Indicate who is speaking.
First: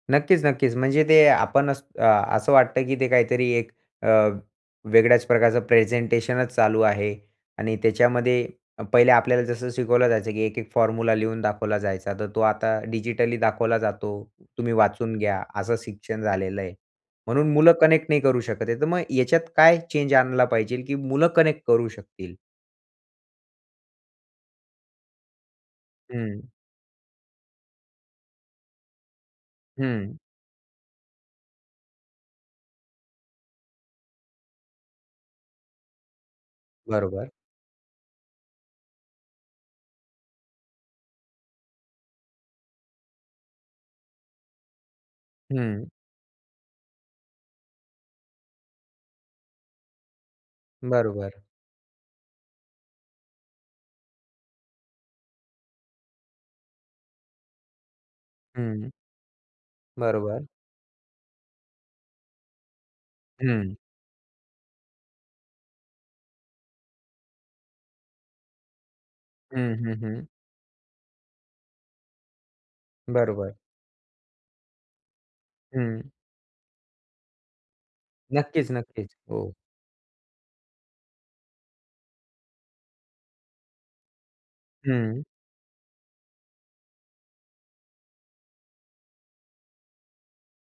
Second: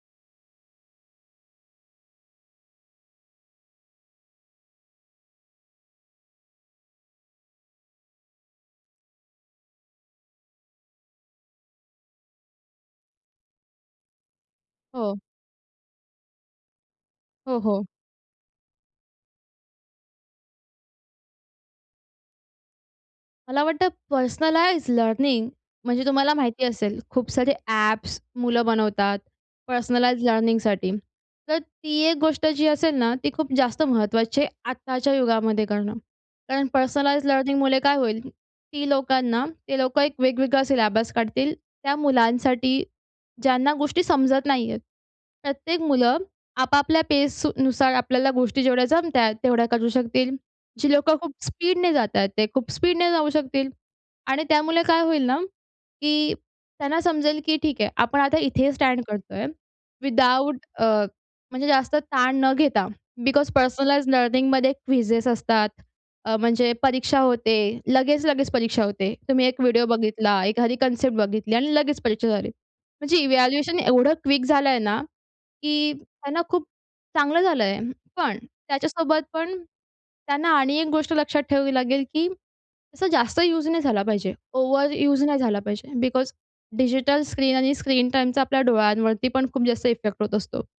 Speaker 1: नक्कीच, नक्कीच, म्हणजे ते आपणच अ, असं वाटतं की ते काहीतरी एक अ, वेगळ्याच प्रकारचं प्रेझेंटेशनच चालू आहे आणि त्याच्यामध्ये पहिले आपल्याला जसं शिकवलं जायचं, की एक एक फॉर्म्युला लिहून दाखवला जायचा, तर तो आता डिजिटली दाखवला जातो. तुम्ही वाचून
Speaker 2: हो.
Speaker 1: घ्या, असं शिक्षण झालेलं आहे. म्हणून
Speaker 2: हो,
Speaker 1: मुलं
Speaker 2: हो.
Speaker 1: कनेक्ट नाही करू शकत आहे, तर मग याच्यात काय चेंज आणला पाहिजे की मुलं कनेक्ट करू शकतील?
Speaker 2: मला वाटतं पर्सनलाईज लर्निंग म्हणजे तुम्हाला
Speaker 1: हं.
Speaker 2: माहिती असेल खूप सारे ॲप्स मुलं बनवतात
Speaker 1: हं.
Speaker 2: पर्सनलाइज्ड लर्निंगसाठी. तर ती एक गोष्ट जी असेल ना, ती खूप जास्त महत्त्वाची आहे आत्ताच्या युगामध्ये करणं. कारण पर्सनलाईज्ड
Speaker 1: बरोबर.
Speaker 2: लर्निंगमुळे काय होईल, ती लोकांना ते लोकं एक वेगवेगळा सिलेबस काढतील. त्या मुलांसाठी ज्यांना गोष्टी समजत नाही आहेत. प्रत्येक
Speaker 1: हं.
Speaker 2: मुलं आपापल्या फ़ेजनुसार आपल्याला गोष्टी जेवढ्या जमत आहेत, तेवढ्या करू शकतील. जी लोकं
Speaker 1: बरोबर.
Speaker 2: खूप स्पीडने जात आहेत, ते खूप स्पीडने जाऊ शकतील आणि त्यामुळे काय होईल ना, की त्यांना समजेल की ठीक आहे, आपण आता इथे
Speaker 1: हं.
Speaker 2: स्टँड करतोय
Speaker 1: बरोबर.
Speaker 2: विदाऊट अ, म्हणजे जास्त ताण न घेता, बिकॉज
Speaker 1: हं.
Speaker 2: पर्सनलाइज्ड लर्निंगमध्ये क्विजेस असतात. अ, म्हणजे परीक्षा होते लगेच, लगेच परीक्षा होते. तुम्ही एक
Speaker 1: हं,
Speaker 2: व्हिडिओ
Speaker 1: हं, हं.
Speaker 2: बघितला, एखादी कन्सेप्ट बघितली आणि लगेच परीक्षा झाली. म्हणजे
Speaker 1: बरोबर.
Speaker 2: इव्हॅल्युएशन एवढं क्वीक झालं आहे ना, की
Speaker 1: हं.
Speaker 2: त्यांना खूप चांगलं झालं आहे, पण
Speaker 1: नक्कीच, नक्कीच.
Speaker 2: त्याच्यासोबत
Speaker 1: हो.
Speaker 2: पण त्यांना आणि एक गोष्ट लक्षात ठेवावी लागेल की तसं जास्त यूज नाही झाला पाहिजे. ओव्हर
Speaker 1: हं.
Speaker 2: यूज नाही झाला पाहिजे. बिकॉज डिजिटल स्क्रीन आणि स्क्रीन टाईमचा आपल्या डोळ्यांवरती पण खूप जास्त इफेक्ट होत असतो.